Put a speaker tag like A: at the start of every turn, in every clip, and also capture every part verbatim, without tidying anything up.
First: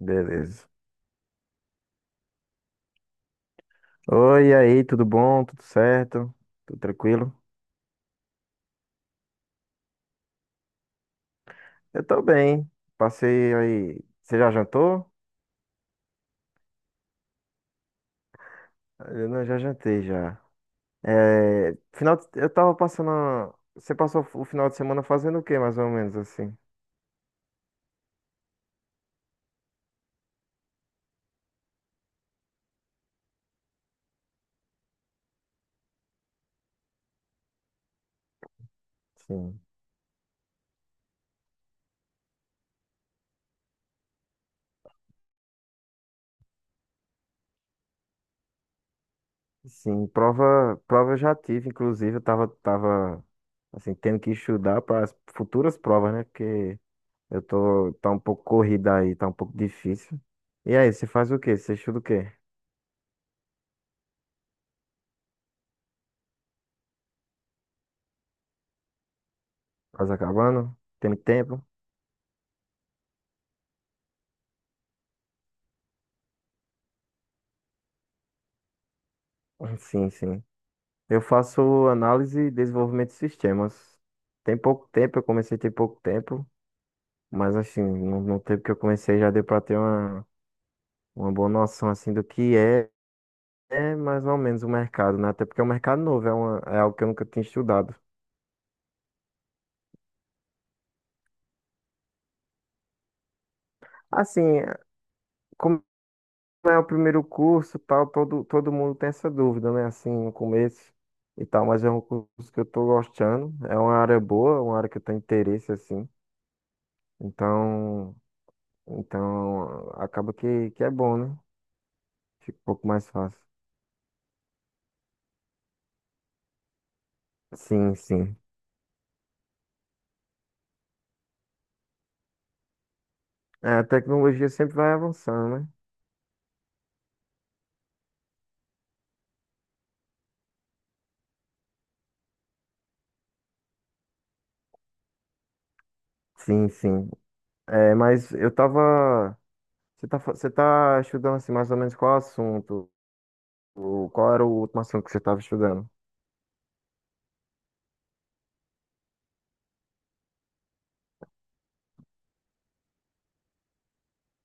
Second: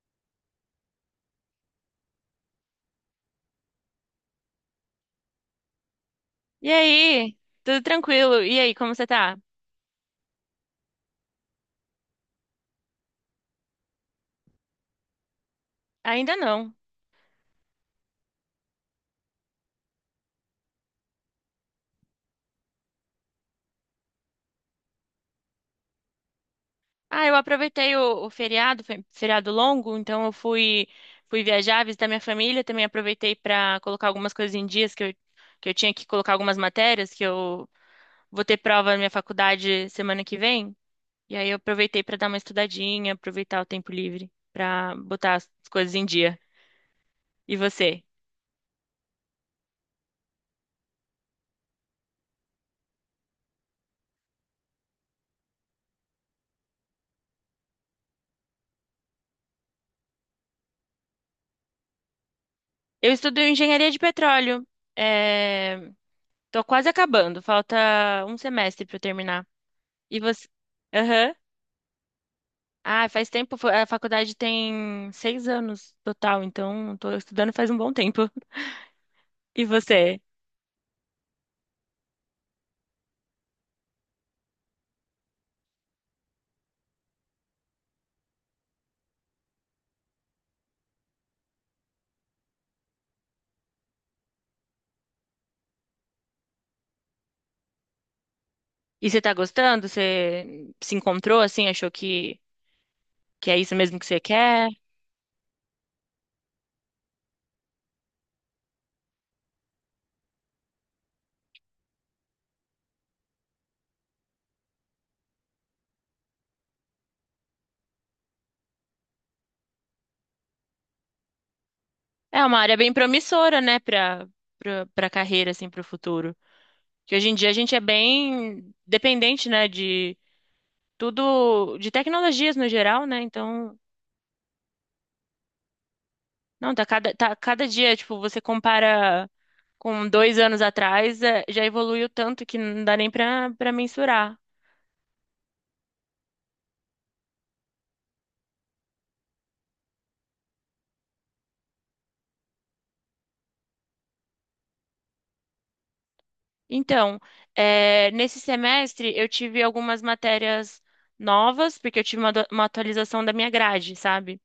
A: Beleza. Oi, e aí, tudo bom? Tudo certo?
B: E
A: Tudo tranquilo?
B: aí? Tudo tranquilo? E aí, como você tá?
A: Eu tô bem. Passei aí. Você já jantou?
B: Ainda não.
A: Eu não, já jantei já. É, final de- eu tava passando. a- Você passou o final de semana fazendo o quê, mais ou menos assim?
B: Ah, eu aproveitei o, o feriado, fe- feriado longo, então eu fui fui viajar, visitar minha família, também aproveitei para colocar algumas coisas em dias que eu que eu tinha que colocar algumas matérias que eu vou ter prova na minha
A: Sim.
B: faculdade semana que vem. E aí eu aproveitei para dar uma estudadinha, aproveitar o tempo livre para botar as coisas em dia. E você?
A: Sim, prova, prova eu já tive, inclusive, eu tava, tava assim, tendo que estudar para as futuras provas, né? Porque eu tô, tá um pouco corrida aí, tá um pouco difícil. E aí, você faz o quê? Você estuda o quê?
B: Eu estudo engenharia de petróleo. É... Tô quase acabando, falta um semestre para eu terminar. E você.
A: Copacabana? Tem
B: Aham.
A: tempo?
B: Ah, faz tempo. fo- A faculdade tem seis anos total, então tô estudando faz um bom tempo. E
A: Sim,
B: você?
A: sim. Eu faço análise e desenvolvimento de sistemas. Tem pouco tempo, eu comecei tem pouco tempo, mas assim, no, no tempo que eu comecei já deu para ter uma, uma boa noção assim do que é, é mais ou menos o mercado, né? Até porque é um mercado novo, é, uma, é algo que eu nunca tinha estudado.
B: E você tá gostando? Você se encontrou assim? Achou que, que é isso mesmo que você
A: Assim,
B: quer?
A: como é o primeiro curso, tal, todo, todo mundo tem essa dúvida, né? Assim, no começo e tal, mas é um curso que eu tô gostando, é uma área boa, uma área que eu tenho interesse, assim. Então, então acaba que, que é bom, né?
B: É uma
A: Fica um
B: área
A: pouco
B: bem
A: mais fácil.
B: promissora, né, pra, pra, pra carreira, assim, pro futuro. Que hoje em dia a gente é
A: Sim, sim.
B: bem dependente, né, de tudo, de tecnologias no geral, né?
A: É,
B: Então,
A: a tecnologia sempre vai avançando, né?
B: não, tá cada, tá cada dia, tipo, você compara com dois anos atrás, eh, já evoluiu tanto que não dá nem para para mensurar.
A: Sim, sim. É, mas eu tava. Você tá, fa- você tá estudando assim, mais ou menos qual assunto? O- Qual era o último assunto que você tava estudando?
B: Então, eh, nesse semestre eu tive algumas matérias novas, porque eu tive uma, do- uma atualização da minha grade, sabe?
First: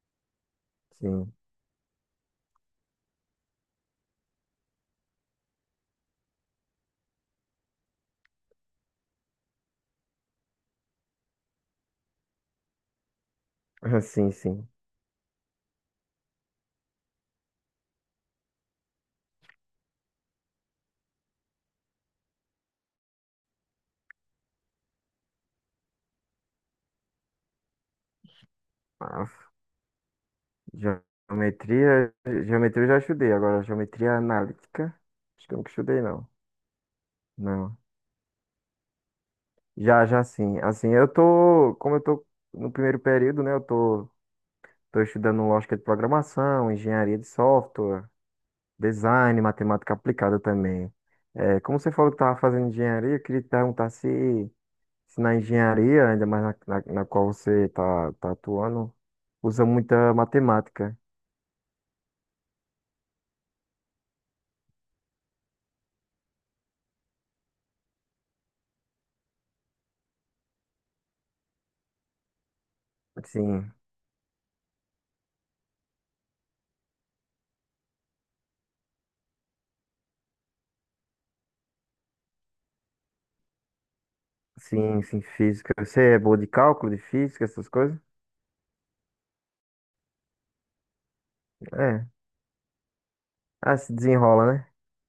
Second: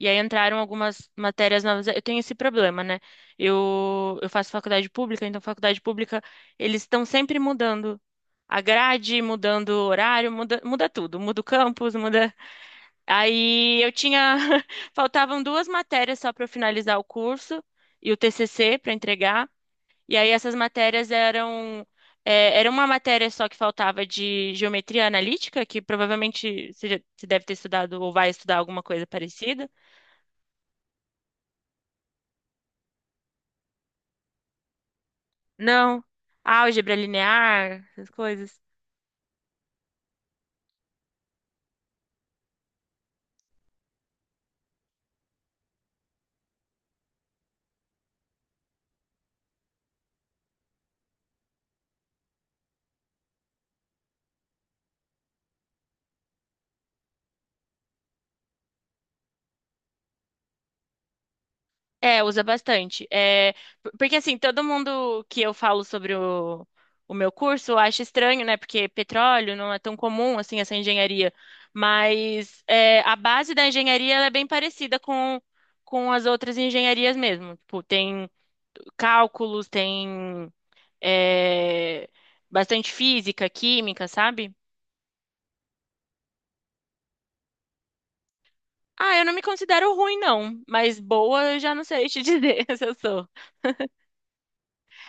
B: E aí entraram algumas
A: Sim.
B: matérias novas. Eu tenho esse problema, né? Eu, eu faço faculdade pública, então faculdade pública, eles estão sempre mudando a grade, mudando o horário, muda, muda tudo. Muda o campus, muda. Aí eu
A: Ah, sim,
B: tinha.
A: sim.
B: Faltavam duas matérias só para eu finalizar o curso e o T C C para entregar. E aí essas matérias eram. é, era uma matéria só que faltava de geometria analítica, que provavelmente você, já- você deve ter estudado ou vai estudar alguma coisa
A: Ah,
B: parecida.
A: geometria. Geometria eu já estudei. Agora, geometria analítica. Acho que eu nunca estudei,
B: Não.
A: não.
B: Álgebra
A: Não.
B: linear, essas coisas.
A: Já, já sim. Assim, eu tô, como eu tô no primeiro período, né, eu tô, tô estudando lógica de programação, engenharia de software, design, matemática aplicada também. É, como você falou que estava fazendo engenharia, eu queria te perguntar se, se na engenharia, ainda mais na, na, na qual você tá, tá atuando, usa muita matemática.
B: É, usa bastante. É, por- porque assim, todo mundo que eu falo sobre o, o meu curso acha estranho, né? Porque petróleo não é tão comum assim essa engenharia. Mas é, a base da
A: Sim,
B: engenharia ela é bem parecida com, com as outras engenharias mesmo. Tipo, tem cálculos, tem é, bastante física, química, sabe?
A: sim, sim, física. Você é boa de cálculo, de física, essas coisas?
B: Ah, eu não me considero ruim, não, mas boa eu já não sei
A: É.
B: te dizer se eu sou.
A: Ah, se desenrola, né?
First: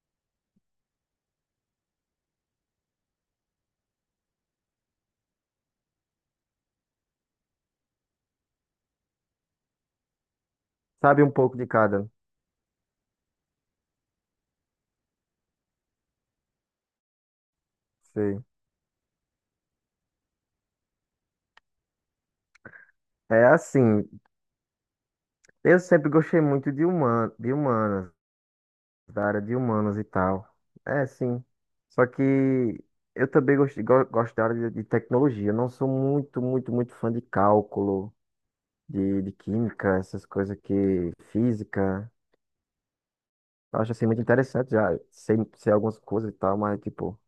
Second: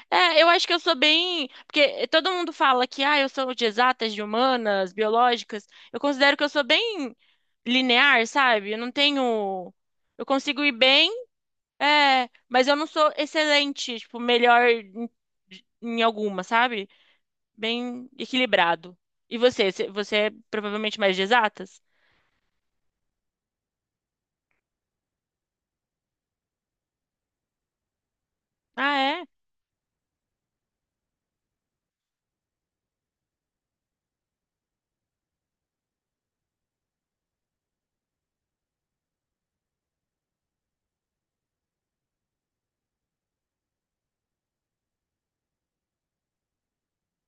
B: É, eu acho que eu sou bem. Porque todo mundo fala que, ah, eu sou de exatas, de humanas, biológicas. Eu considero que eu sou bem linear, sabe? Eu não tenho. Eu consigo ir bem,
A: Sabe um pouco de cada.
B: é, mas eu não sou excelente, tipo, melhor em, em alguma, sabe? Bem
A: Sei.
B: equilibrado. E você? Você você é provavelmente mais de exatas?
A: É assim, eu sempre gostei muito de, human, de humanas,
B: Ah, é?
A: da área de humanas e tal. É, sim. Só que eu também gosto, go- gosto da área de, de tecnologia. Eu não sou muito, muito, muito fã de cálculo, de, de química, essas coisas que... física. Eu acho, assim, muito interessante já. Sei, sei algumas coisas e tal, mas, tipo...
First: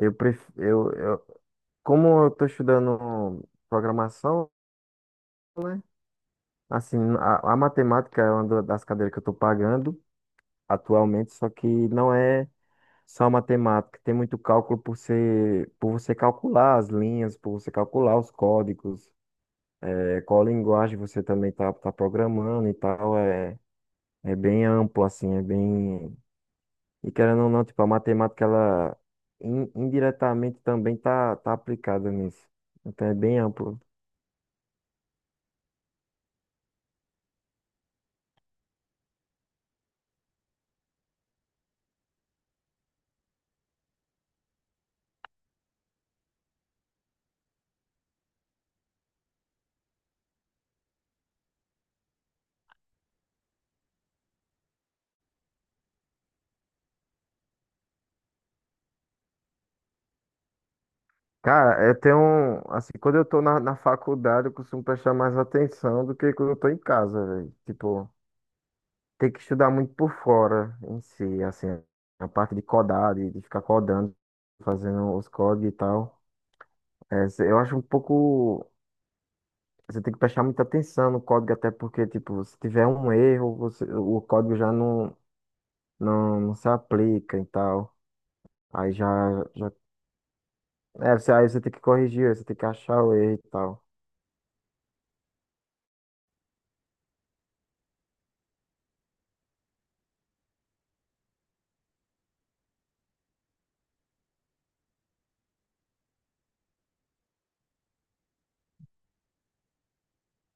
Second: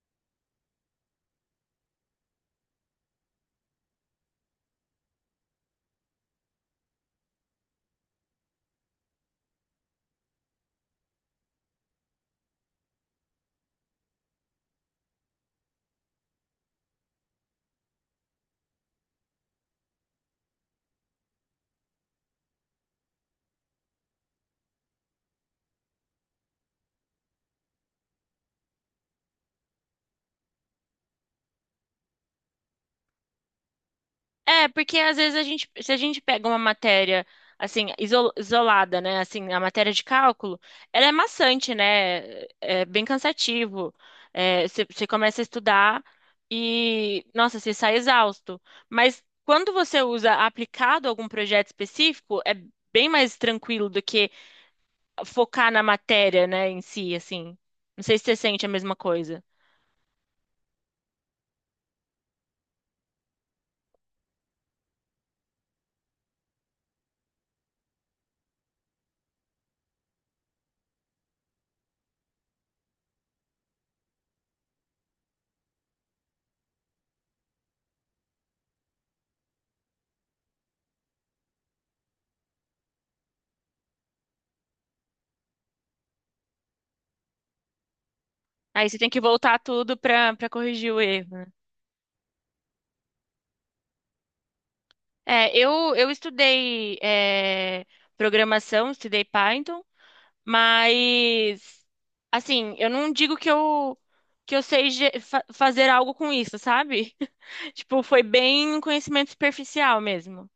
A: Eu prefiro... Eu, eu, como eu tô estudando programação, né? Assim, a, a matemática é uma da- das cadeiras que eu tô pagando atualmente, só que não é... Só matemática, tem muito cálculo por ser, por você calcular as linhas, por você calcular os códigos, é, qual linguagem você também tá, tá programando e tal, é, é bem amplo, assim, é bem... E querendo ou não, tipo, a matemática, ela in- indiretamente também tá, tá aplicada nisso, então é bem amplo.
B: É, porque às vezes a gente, se a gente pega uma matéria assim isol- isolada, né, assim a matéria de cálculo, ela é maçante, né? É bem cansativo. É, você você começa a estudar e, nossa, você sai exausto. Mas quando você usa aplicado a algum projeto específico, é bem mais tranquilo do que focar na matéria, né, em si, assim. Não sei se você sente a mesma coisa.
A: Cara, eu tenho, um- assim, quando eu tô na, na faculdade, eu costumo prestar mais atenção do que quando eu tô em casa, velho. Tipo. Ter que estudar muito por fora em si, assim, a parte de codar, de, de ficar codando, fazendo os códigos e tal. É, cê- eu acho um pouco. Você tem que prestar muita atenção no código, até porque, tipo, se tiver um erro, você- o código já não, não, não se aplica e tal.
B: Aí
A: Aí
B: você
A: já,
B: tem que voltar
A: já,
B: tudo para para corrigir o
A: é, você, aí
B: erro.
A: você tem que corrigir, você tem que achar o erro e tal.
B: É, eu, eu estudei é, programação, estudei Python, mas assim, eu não digo que eu que eu sei ge- fa- fazer algo com isso, sabe? Tipo, foi bem um conhecimento superficial mesmo.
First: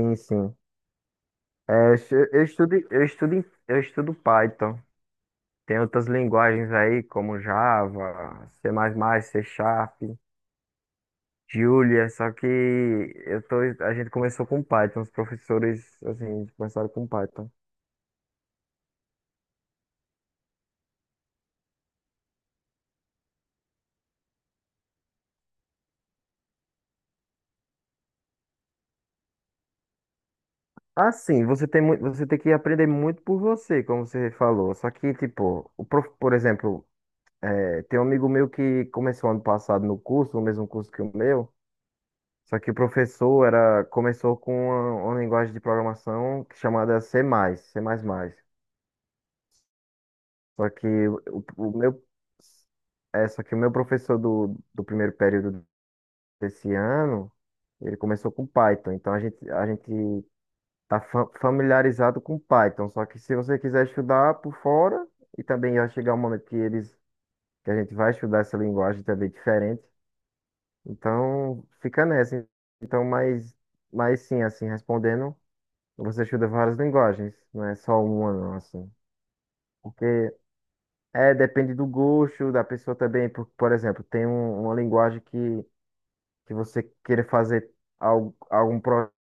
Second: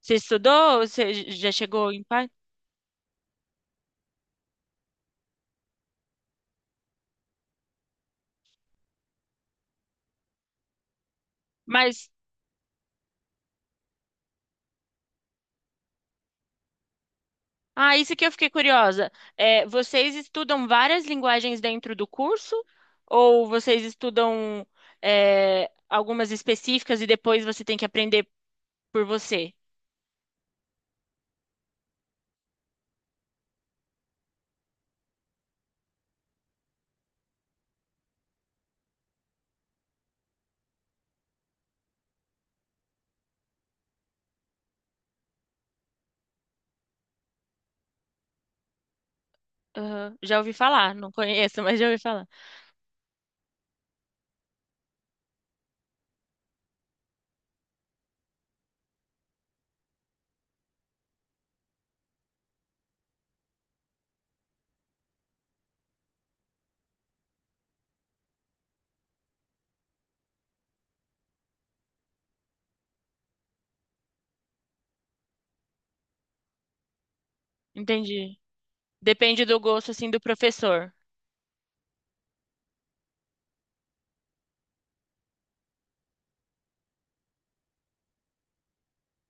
B: Você
A: sim.
B: estudou? Você j- já
A: É,
B: chegou
A: eu
B: em
A: estu-
B: Python?
A: eu estudo, eu estudo, em- eu estudo Python. Tem outras linguagens aí, como Java, C++, C Sharp. Julia,
B: Mas
A: só que eu tô, a gente começou com Python, os professores assim começaram com Python.
B: ah, isso que eu fiquei curiosa. É, vocês estudam várias linguagens dentro do curso ou vocês estudam é, algumas específicas e depois você tem que aprender por você?
A: Ah, sim, você tem muito, você tem que aprender muito por você, como você falou. Só que tipo, o prof, por exemplo, é, tem um amigo meu que começou ano passado no curso, no mesmo curso que o meu. Só que o professor era começou com uma, uma linguagem de programação chamada C++, C++.
B: Aham, já ouvi
A: Só que
B: falar, não
A: o,
B: conheço, mas
A: o
B: já ouvi
A: meu
B: falar.
A: é, só que o meu professor do, do primeiro período desse ano, ele começou com Python. Então a gente, a gente tá fa- familiarizado com Python. Só que se você quiser estudar por fora, e também vai chegar um momento que eles, que a gente vai estudar essa linguagem também diferente. Então fica nessa. Então, mas, mas sim, assim, respondendo, você estuda várias linguagens, não é só uma,
B: Entendi.
A: não, assim.
B: Depende do gosto,
A: Porque
B: assim, do professor.
A: é, depende do gosto da pessoa também. Por, por exemplo, tem um- uma linguagem que que você querer fazer al- algum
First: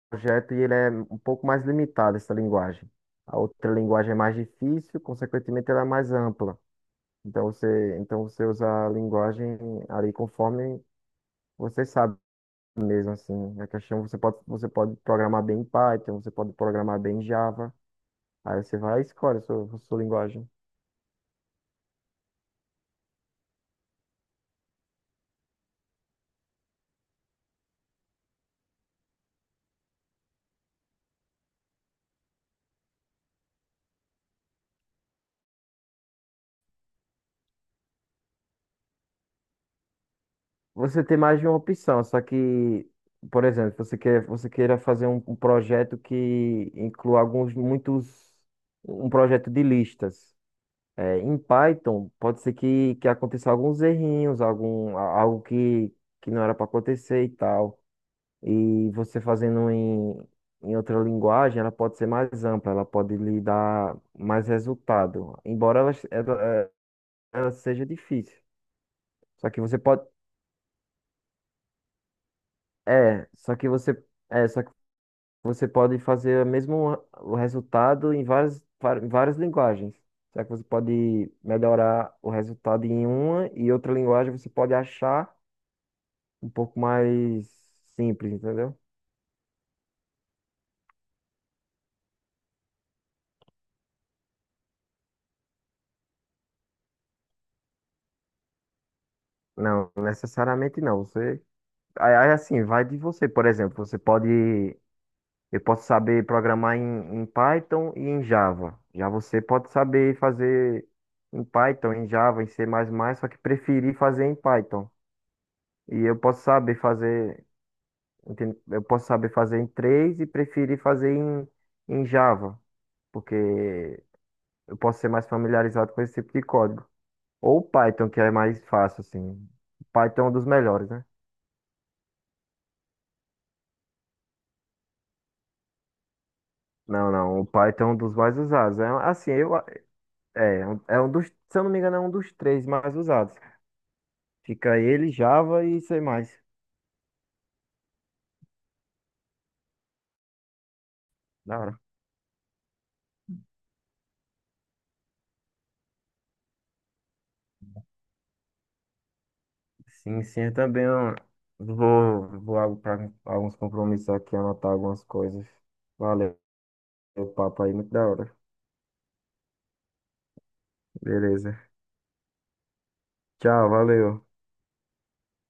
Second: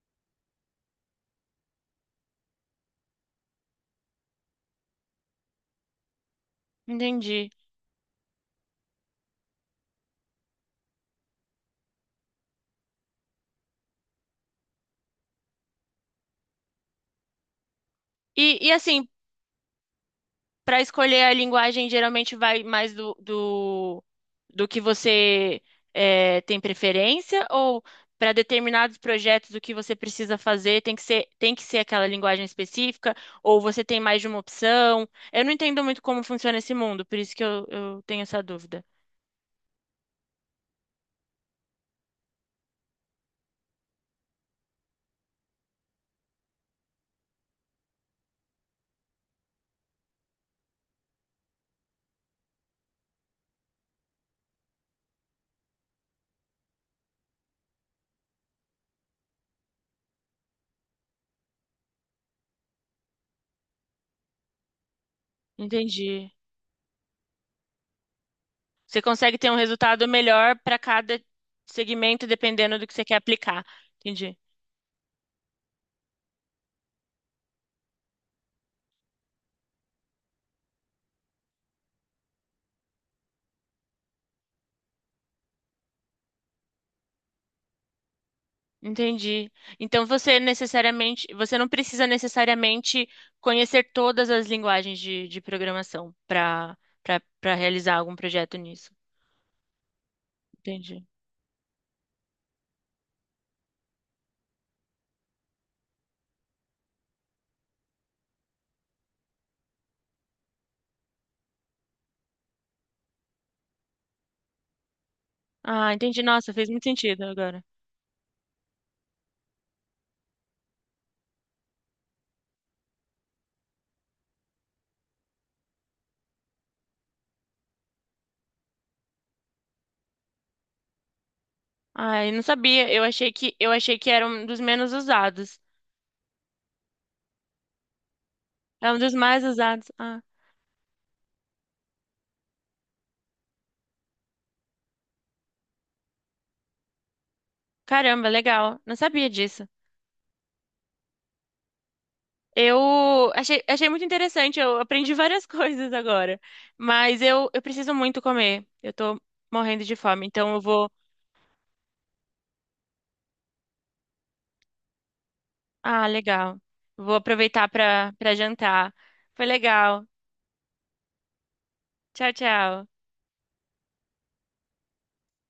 A: projeto e ele é um pouco mais limitado, essa linguagem. A outra linguagem é mais difícil, consequentemente ela é mais ampla. Então
B: Entendi.
A: você, então você usa a linguagem ali conforme você sabe mesmo assim. A questão você pode, você pode programar bem em Python, você pode programar bem em Java.
B: E,
A: Aí
B: e
A: você vai e
B: assim,
A: escolhe a sua, a sua linguagem.
B: para escolher a linguagem, geralmente vai mais do, do, do que você eh, tem preferência? Ou para determinados projetos, o que você precisa fazer tem que ser, tem que ser aquela linguagem específica? Ou você tem mais de uma opção? Eu não entendo muito como funciona esse mundo, por isso que eu, eu tenho essa dúvida.
A: Você tem mais de uma opção, só que, por exemplo, você quer, você queira fazer um, um projeto que inclua alguns, muitos, um projeto de listas. É, em Python, pode ser que, que aconteça alguns errinhos, algum, a- algo que, que não era para acontecer e tal. E você fazendo em, em outra linguagem, ela pode ser mais ampla, ela pode lhe dar mais resultado, embora ela,
B: Entendi.
A: ela, ela seja difícil.
B: Você consegue
A: Só
B: ter um
A: que você pode,
B: resultado melhor para cada segmento, dependendo do que você quer
A: é, só
B: aplicar.
A: que você
B: Entendi.
A: é, só Você pode fazer o mesmo o resultado em várias, var- em várias linguagens. Será que você pode melhorar o resultado em uma e outra linguagem você pode achar um pouco mais simples, entendeu?
B: Entendi. Então você necessariamente, você não precisa necessariamente conhecer todas as linguagens de, de programação para para para realizar algum projeto nisso.
A: Não, necessariamente não.
B: Entendi.
A: Você aí aí, assim, vai de você, por exemplo, você pode eu posso saber programar em, em Python e em Java. Já você pode saber fazer em Python, em Java, em C++, só que preferir fazer em Python.
B: Ah,
A: E eu
B: entendi.
A: posso
B: Nossa, fez
A: saber
B: muito sentido
A: fazer.
B: agora.
A: Entende? Eu posso saber fazer em três e preferir fazer em, em Java, porque eu posso ser mais familiarizado com esse tipo de código. Ou Python, que é mais fácil, assim. Python é um dos melhores, né?
B: Ah, eu não sabia. Eu achei que eu achei que era um dos menos usados.
A: Não, não, o Python é um dos mais usados. É,
B: É um dos
A: assim,
B: mais
A: eu,
B: usados. Ah,
A: é, um- é um dos, se eu não me engano, é um dos três mais usados. Fica ele, Java e C++.
B: caramba, legal. Não sabia disso.
A: Da hora.
B: Eu achei, achei muito interessante, eu aprendi várias coisas agora. Mas eu, eu preciso muito comer. Eu tô morrendo de
A: Sim,
B: fome,
A: sim, eu
B: então eu
A: também,
B: vou.
A: ó, vou, vou para alguns compromissos aqui, anotar algumas coisas.
B: Ah,
A: Valeu,
B: legal. Vou
A: o papo
B: aproveitar
A: aí, muito da
B: para para
A: hora.
B: jantar. Foi legal.
A: Beleza.
B: Tchau, tchau.
A: Tchau, valeu.